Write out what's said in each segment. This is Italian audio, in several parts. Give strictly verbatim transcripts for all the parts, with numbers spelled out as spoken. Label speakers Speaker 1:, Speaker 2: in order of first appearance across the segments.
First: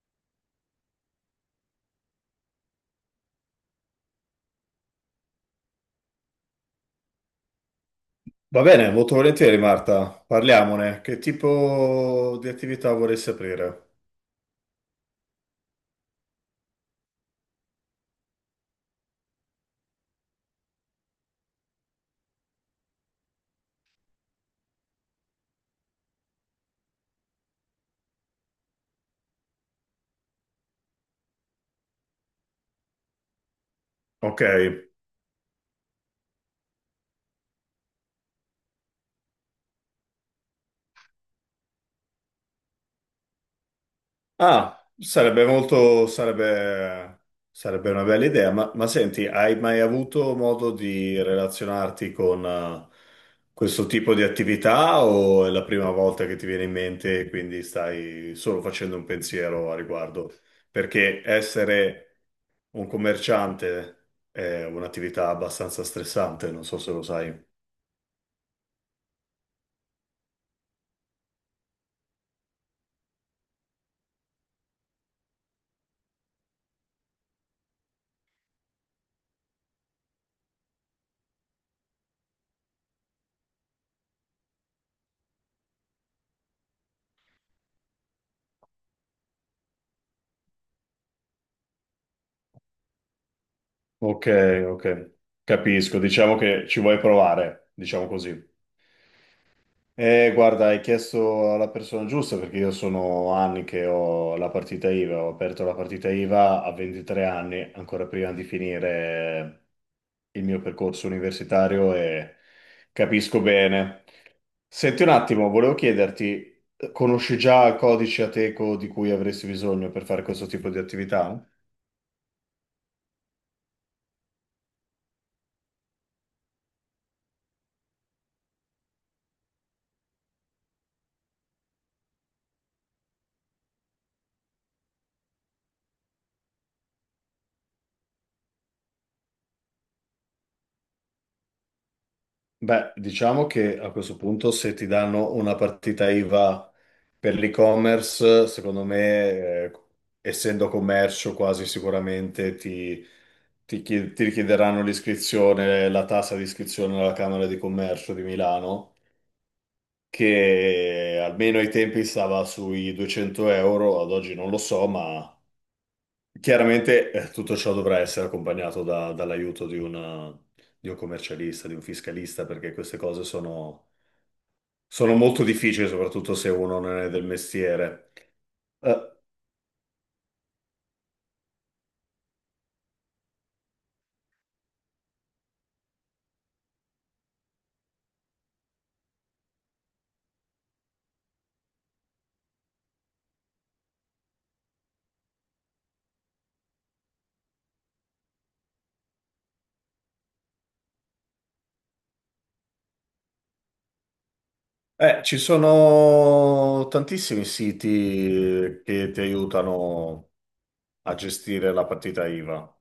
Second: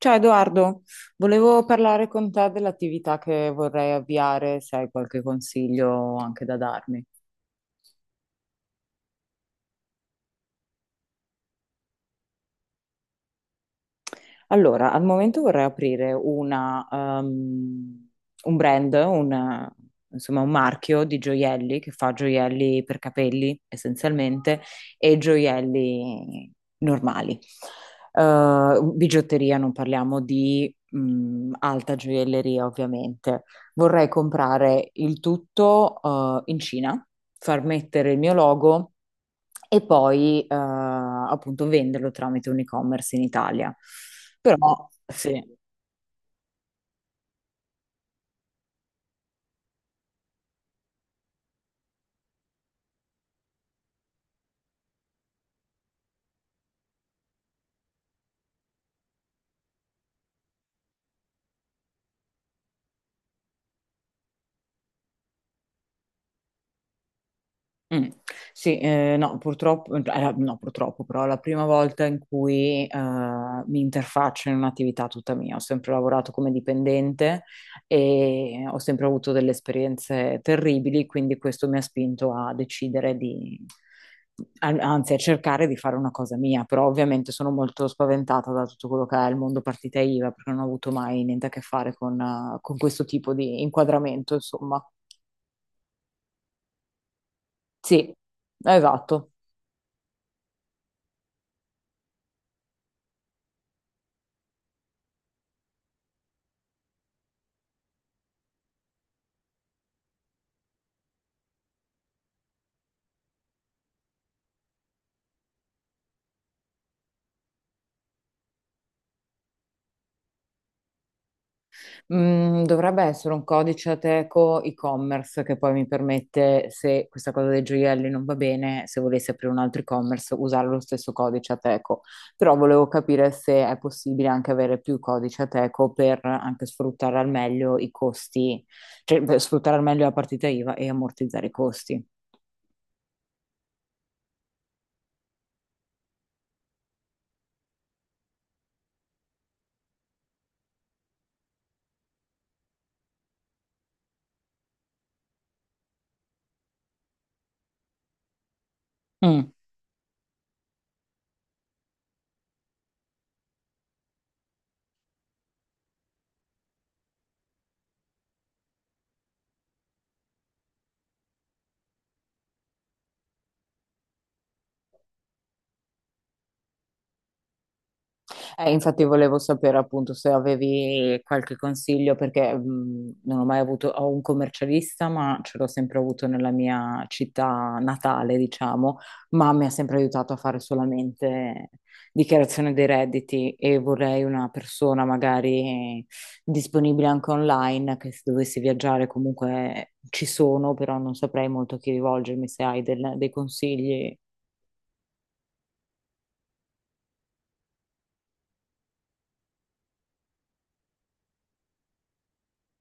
Speaker 1: Ciao Edoardo, volevo parlare con te dell'attività che vorrei avviare, se hai qualche consiglio anche da darmi.
Speaker 2: Va bene, molto volentieri Marta, parliamone. Che tipo di attività vorresti aprire?
Speaker 1: Allora, al momento vorrei aprire una, ehm, un brand, un, insomma un marchio di gioielli che fa gioielli per capelli essenzialmente e gioielli normali. Eh, bigiotteria, non parliamo di, mh, alta gioielleria ovviamente. Vorrei
Speaker 2: Ok.
Speaker 1: comprare il tutto eh, in Cina, far mettere il mio logo e poi eh, appunto venderlo tramite un e-commerce in Italia. Però
Speaker 2: Ah,
Speaker 1: sì.
Speaker 2: sarebbe molto, sarebbe, sarebbe una bella idea, ma, ma senti, hai mai avuto modo di relazionarti con eh, questo tipo di attività o è la prima volta che ti viene in mente e quindi stai solo facendo un pensiero a riguardo? Perché essere un commerciante è un'attività abbastanza stressante, non so se lo sai.
Speaker 1: Mm. Sì, eh, no, purtroppo, eh, allora, no, purtroppo, però è la prima volta in cui eh, mi interfaccio in un'attività tutta mia. Ho sempre lavorato come dipendente e ho sempre avuto delle esperienze terribili, quindi questo mi ha spinto a decidere di, an- anzi, a cercare di fare una cosa mia. Però ovviamente sono molto spaventata da tutto quello che è il mondo partita I V A, perché non ho avuto mai niente a che fare con eh, con questo tipo di
Speaker 2: Ok,
Speaker 1: inquadramento, insomma.
Speaker 2: ok, capisco. Diciamo che ci vuoi provare, diciamo
Speaker 1: Sì,
Speaker 2: così.
Speaker 1: esatto.
Speaker 2: Eh, guarda, hai chiesto alla persona giusta perché io sono anni che ho la partita I V A, ho aperto la partita IVA a 23 anni, ancora prima di finire il mio percorso universitario e capisco bene. Senti un attimo, volevo chiederti, conosci già il codice Ateco di cui avresti bisogno per fare questo tipo di attività?
Speaker 1: Mm, dovrebbe essere un codice Ateco e-commerce che poi mi permette, se questa cosa dei gioielli non va bene, se volessi aprire un altro e-commerce, usare lo stesso codice Ateco. Però volevo capire se è possibile anche avere più codice Ateco per anche sfruttare al meglio i costi, cioè per sfruttare al meglio la partita I V A e ammortizzare i costi.
Speaker 2: Beh, diciamo che a questo punto se ti danno una partita I V A per l'e-commerce, secondo me, eh, essendo commercio quasi sicuramente ti, ti chi- ti richiederanno l'iscrizione, la tassa di iscrizione alla Camera di Commercio di Milano,
Speaker 1: Mm.
Speaker 2: che almeno ai tempi stava sui duecento euro, ad oggi non lo so, ma chiaramente eh, tutto ciò dovrà essere accompagnato da- dall'aiuto di una- di un commercialista, di un fiscalista, perché queste cose sono sono molto difficili, soprattutto se uno non è del mestiere.
Speaker 1: Eh, infatti
Speaker 2: Eh,
Speaker 1: volevo sapere appunto se avevi qualche consiglio perché mh, non ho mai avuto, ho un commercialista, ma ce l'ho sempre avuto nella mia città natale, diciamo, ma mi ha sempre aiutato a fare solamente dichiarazione dei redditi e vorrei una persona magari disponibile anche online, che se dovessi viaggiare comunque ci sono, però non saprei molto a chi rivolgermi se hai del- dei consigli,
Speaker 2: eh, ci sono tantissimi siti che ti aiutano a gestire la partita I V A.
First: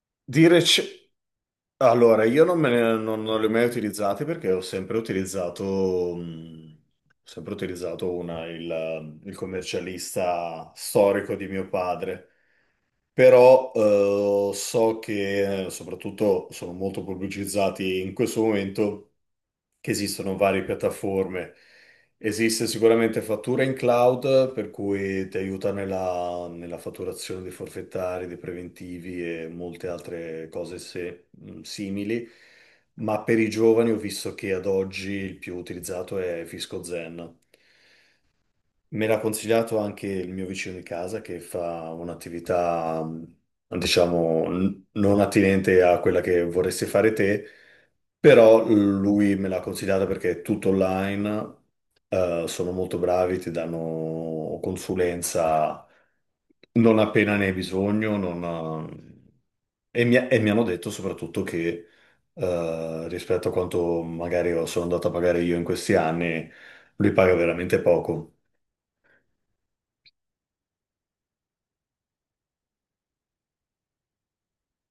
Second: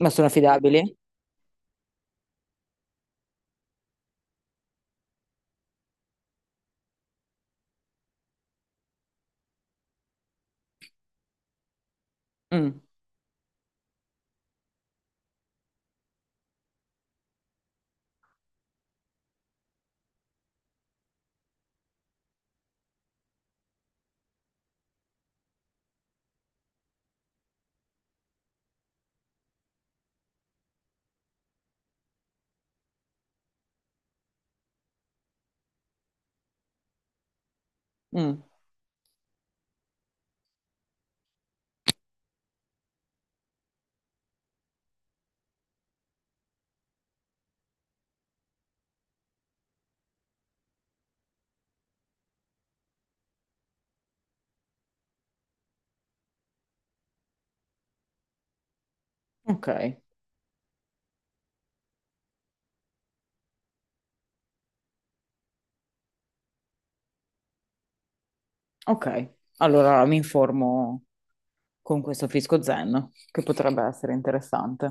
Speaker 1: ma sono
Speaker 2: Dire
Speaker 1: affidabili?
Speaker 2: c- Allora, io non, me ne- non- non li ho mai utilizzati perché ho sempre utilizzato, mh, ho sempre utilizzato una- il, il commercialista storico di mio padre.
Speaker 1: Mm,
Speaker 2: Però eh, so che eh, soprattutto sono molto pubblicizzati in questo momento che esistono varie piattaforme. Esiste sicuramente fattura in cloud, per cui ti aiuta nella, nella fatturazione dei forfettari, dei preventivi e molte altre cose se- mh, simili. Ma per i giovani ho visto che ad oggi il più utilizzato è Fisco Zen.
Speaker 1: mm,
Speaker 2: Me l'ha consigliato anche il mio vicino di casa che fa un'attività, mh, diciamo, n- non attinente a quella che vorresti fare te però lui me l'ha consigliata perché è tutto online, eh, sono molto bravi, ti danno consulenza non appena ne hai bisogno, non-
Speaker 1: ok.
Speaker 2: eh, e, mi, e mi hanno detto soprattutto che eh, rispetto a quanto magari ho- sono andato a pagare io in questi anni, lui paga veramente poco.
Speaker 1: Ok, allora mi informo con questo fisco zen, che potrebbe essere interessante.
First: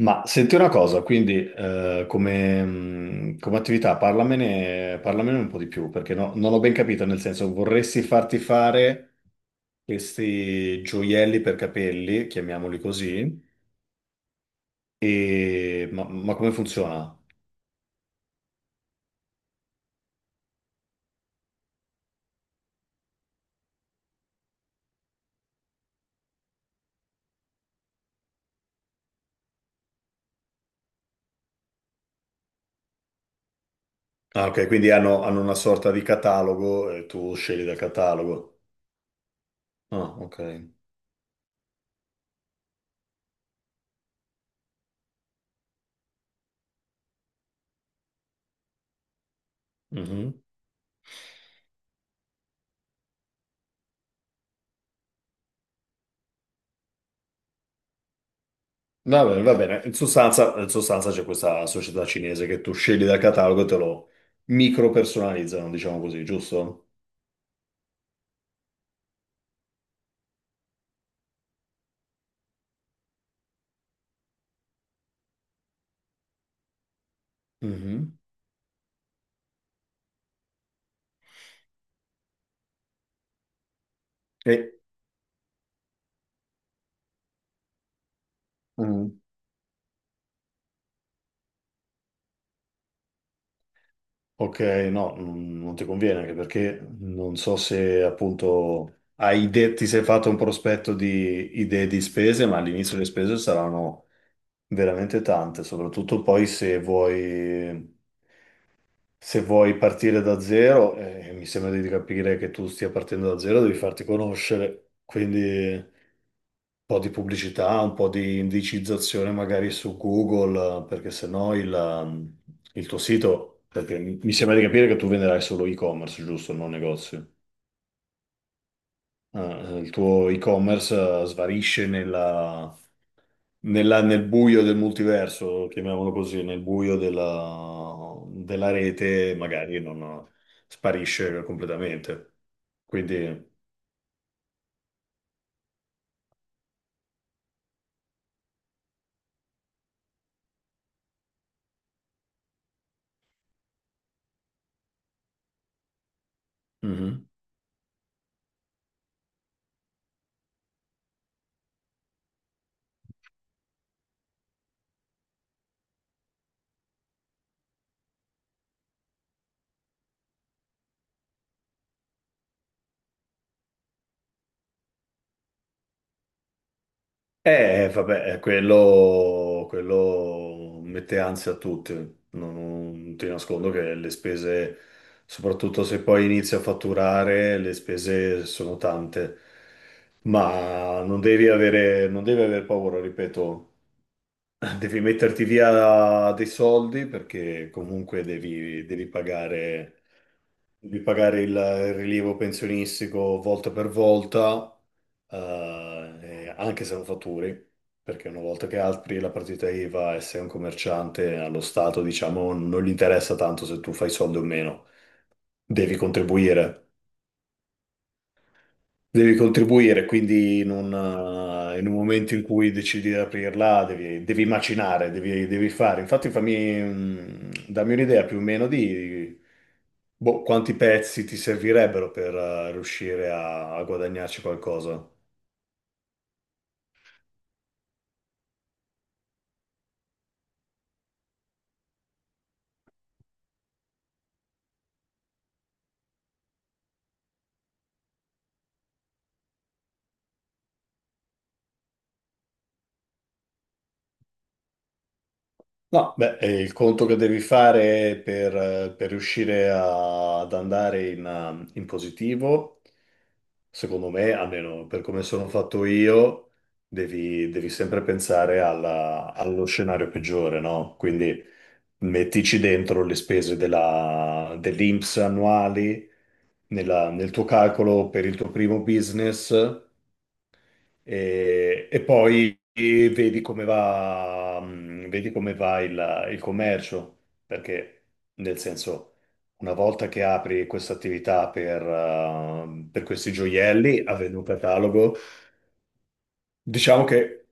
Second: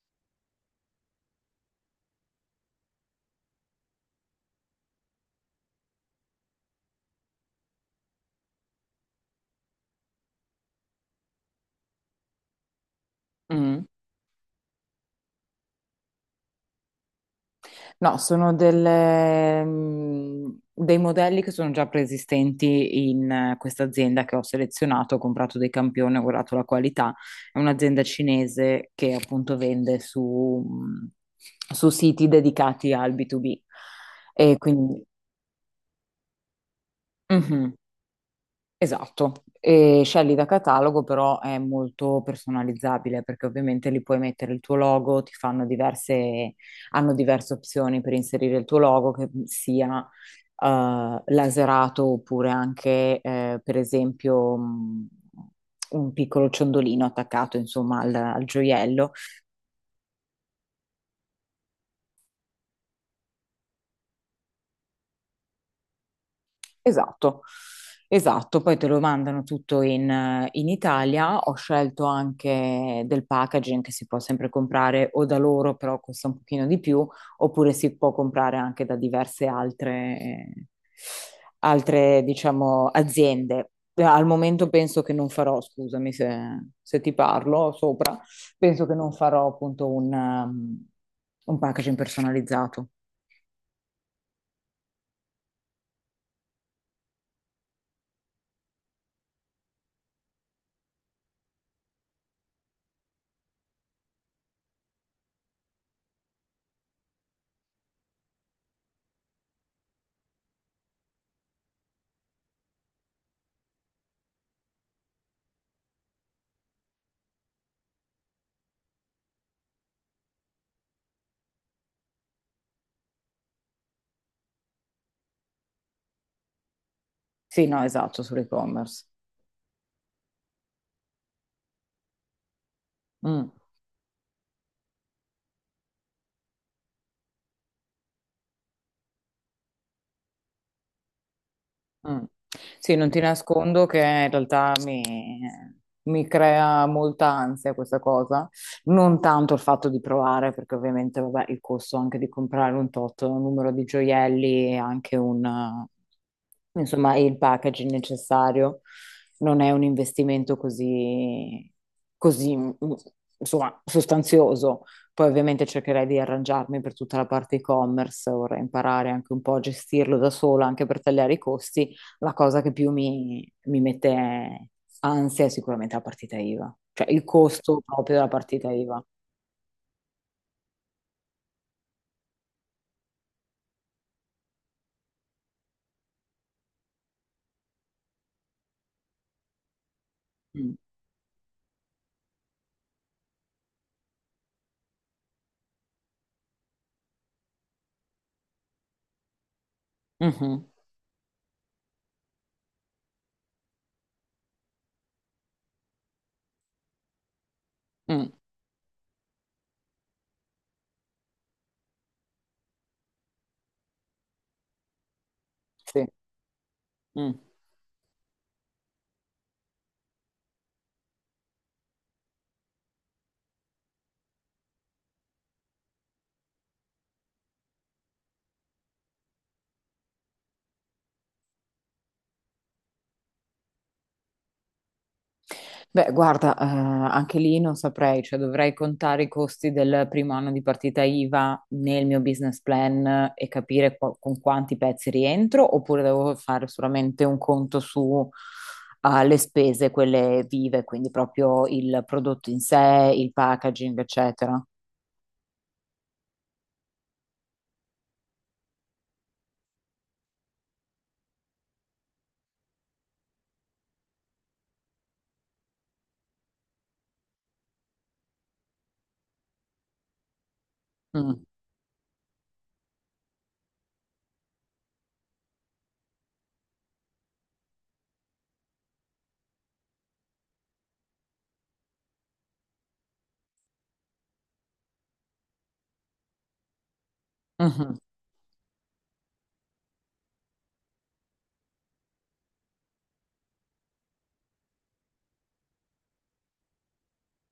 Speaker 2: Ma senti una cosa, quindi eh, come, mh, come attività parlamene, parlamene un po' di più, perché no- non ho ben capito, nel senso vorresti farti fare questi gioielli per capelli, chiamiamoli così,
Speaker 1: Mm.
Speaker 2: e... ma, ma come funziona?
Speaker 1: No, sono delle, mm, dei modelli che sono già preesistenti in eh, questa azienda che ho selezionato, ho comprato dei campioni, ho guardato la qualità. È un'azienda cinese che appunto vende su, mm, su siti dedicati al B due B.
Speaker 2: Ah,
Speaker 1: E
Speaker 2: ok, quindi
Speaker 1: quindi,
Speaker 2: hanno, hanno una sorta di catalogo e tu scegli
Speaker 1: mhm.
Speaker 2: dal catalogo.
Speaker 1: Esatto, e
Speaker 2: Ah,
Speaker 1: scegli
Speaker 2: ok.
Speaker 1: da catalogo però è molto personalizzabile perché ovviamente lì puoi mettere il tuo logo, ti fanno diverse, hanno diverse opzioni per inserire il tuo logo che sia
Speaker 2: Mhm.
Speaker 1: eh, laserato oppure anche eh, per esempio mh, un piccolo ciondolino attaccato insomma al, al gioiello.
Speaker 2: Va bene, va bene. In sostanza, in sostanza c'è questa società cinese che tu scegli dal catalogo e te lo micro personalizzano, diciamo così, giusto?
Speaker 1: Esatto, esatto, poi te lo mandano tutto in, eh, in Italia. Ho scelto anche del packaging che si può sempre comprare o da loro, però costa un pochino di più, oppure si può
Speaker 2: Mhm.
Speaker 1: comprare anche da diverse altre, eh, altre, diciamo, aziende. Eh, Al momento
Speaker 2: E...
Speaker 1: penso che non farò, scusami se, se ti parlo sopra, penso che non
Speaker 2: Mhm.
Speaker 1: farò appunto un, um, un packaging personalizzato.
Speaker 2: Ok, no, non non ti conviene anche perché non so se appunto hai idee, ti sei fatto un prospetto di idee di spese, ma all'inizio le spese saranno veramente tante, soprattutto poi se vuoi. Se vuoi partire da zero, eh, mi sembra di capire che tu stia partendo da zero, devi farti conoscere, quindi un po' di pubblicità, un po' di indicizzazione magari su Google, eh, perché sennò il, ehm, il tuo sito, perché mi mi sembra di capire che tu venderai solo e-commerce, giusto, non negozio
Speaker 1: Sì, no, esatto, sull'e-commerce.
Speaker 2: eh, il tuo e-commerce eh, svanisce nella-
Speaker 1: Mm.
Speaker 2: nella- nel buio del multiverso, chiamiamolo così, nel buio della, della rete, magari non eh, sparisce
Speaker 1: Mm.
Speaker 2: completamente.
Speaker 1: Sì, non ti
Speaker 2: Quindi,
Speaker 1: nascondo che in realtà mi, mi crea molta ansia questa cosa, non tanto il fatto di provare, perché ovviamente vabbè, il costo anche di comprare un tot numero di gioielli e anche un, eh, insomma,
Speaker 2: mhm.
Speaker 1: il packaging necessario non è un investimento così, così, mm, insomma, sostanzioso. Poi ovviamente cercherei di arrangiarmi per tutta la parte e-commerce, vorrei imparare anche un po' a gestirlo da sola, anche per tagliare i costi. La cosa che più mi, mi mette ansia è sicuramente la partita I V A, cioè il costo
Speaker 2: Eh,
Speaker 1: proprio della
Speaker 2: vabbè, eh,
Speaker 1: partita I V A.
Speaker 2: quello, quello mette ansia a tutti, non, non ti nascondo che le spese, soprattutto se poi inizi a fatturare, le spese sono tante,
Speaker 1: Mm.
Speaker 2: ma non devi avere, non devi aver paura, ripeto, devi metterti via dei soldi perché comunque devi, devi pagare,
Speaker 1: Mhm.
Speaker 2: devi pagare il il rilievo pensionistico volta per volta, eh, anche se non fatturi, perché
Speaker 1: Mm.
Speaker 2: una volta che apri la partita I V A e sei un commerciante, allo Stato, diciamo, non gli interessa tanto se tu fai soldi o meno. Devi
Speaker 1: Sì.
Speaker 2: contribuire.
Speaker 1: Mm.
Speaker 2: Devi contribuire, quindi in un, eh, in un momento in cui decidi di aprirla, devi, devi macinare, devi, devi fare. Infatti, fammi, mm, dammi un'idea più o meno di boh, quanti pezzi ti servirebbero per eh, riuscire a a guadagnarci qualcosa.
Speaker 1: Beh, guarda, eh, anche lì non saprei, cioè dovrei contare i costi del primo anno di partita I V A nel mio business plan e capire qua- con quanti pezzi rientro, oppure devo fare solamente un conto su eh, le spese, quelle vive, quindi proprio il prodotto in sé, il packaging, eccetera.
Speaker 2: No, beh, è il conto che devi fare per, eh, per riuscire a- ad andare in, eh, in positivo, secondo me, almeno per come sono fatto io, devi, devi sempre pensare alla- allo scenario peggiore, no?
Speaker 1: Mm.
Speaker 2: Quindi mettici dentro le spese della, dell'I N P S annuali nella- nel tuo calcolo per il tuo primo business. E, e poi vedi come va, mh, vedi come va il, il commercio,
Speaker 1: Mhm.
Speaker 2: perché nel senso, una volta che apri questa attività per, eh, per questi gioielli, avendo un catalogo, diciamo che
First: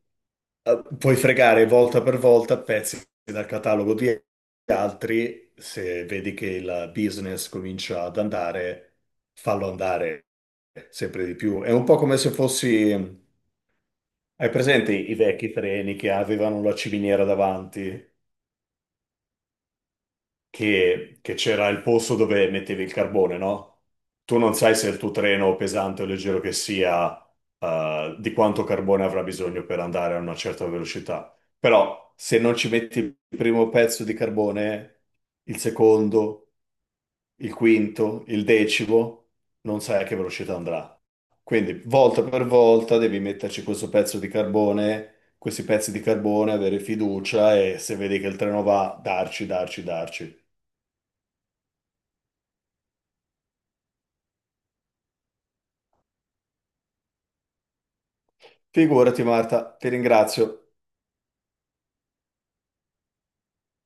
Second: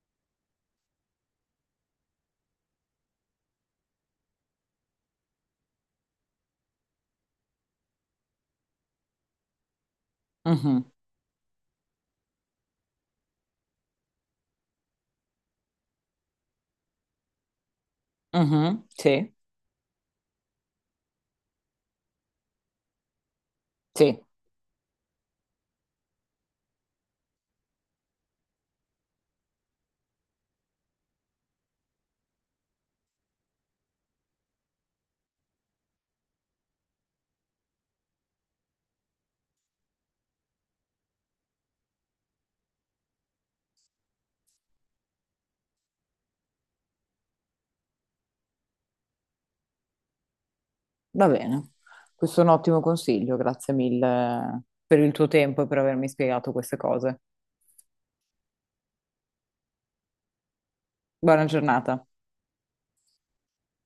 Speaker 2: eh, puoi fregare volta per volta pezzi dal catalogo di altri, se vedi che il business comincia ad andare, fallo andare
Speaker 1: Mhm,
Speaker 2: sempre di più. È un po' come se fossi hai presente i i vecchi treni che avevano la ciminiera davanti,
Speaker 1: mhm, sì,
Speaker 2: che che c'era il posto dove mettevi il carbone, no?
Speaker 1: sì,
Speaker 2: Tu non sai se il tuo treno, pesante o leggero che sia, eh, di quanto carbone avrà bisogno per andare a una certa velocità. Però se non ci metti il primo pezzo di carbone, il secondo, il quinto, il decimo, non sai a che velocità andrà. Quindi volta per volta devi metterci questo pezzo di carbone, questi pezzi di carbone, avere fiducia e se vedi che il treno va, darci, darci, darci.
Speaker 1: va bene. Questo è un ottimo consiglio, grazie mille per il tuo tempo e per avermi spiegato queste cose.
Speaker 2: Figurati Marta, ti ringrazio.
Speaker 1: Buona giornata.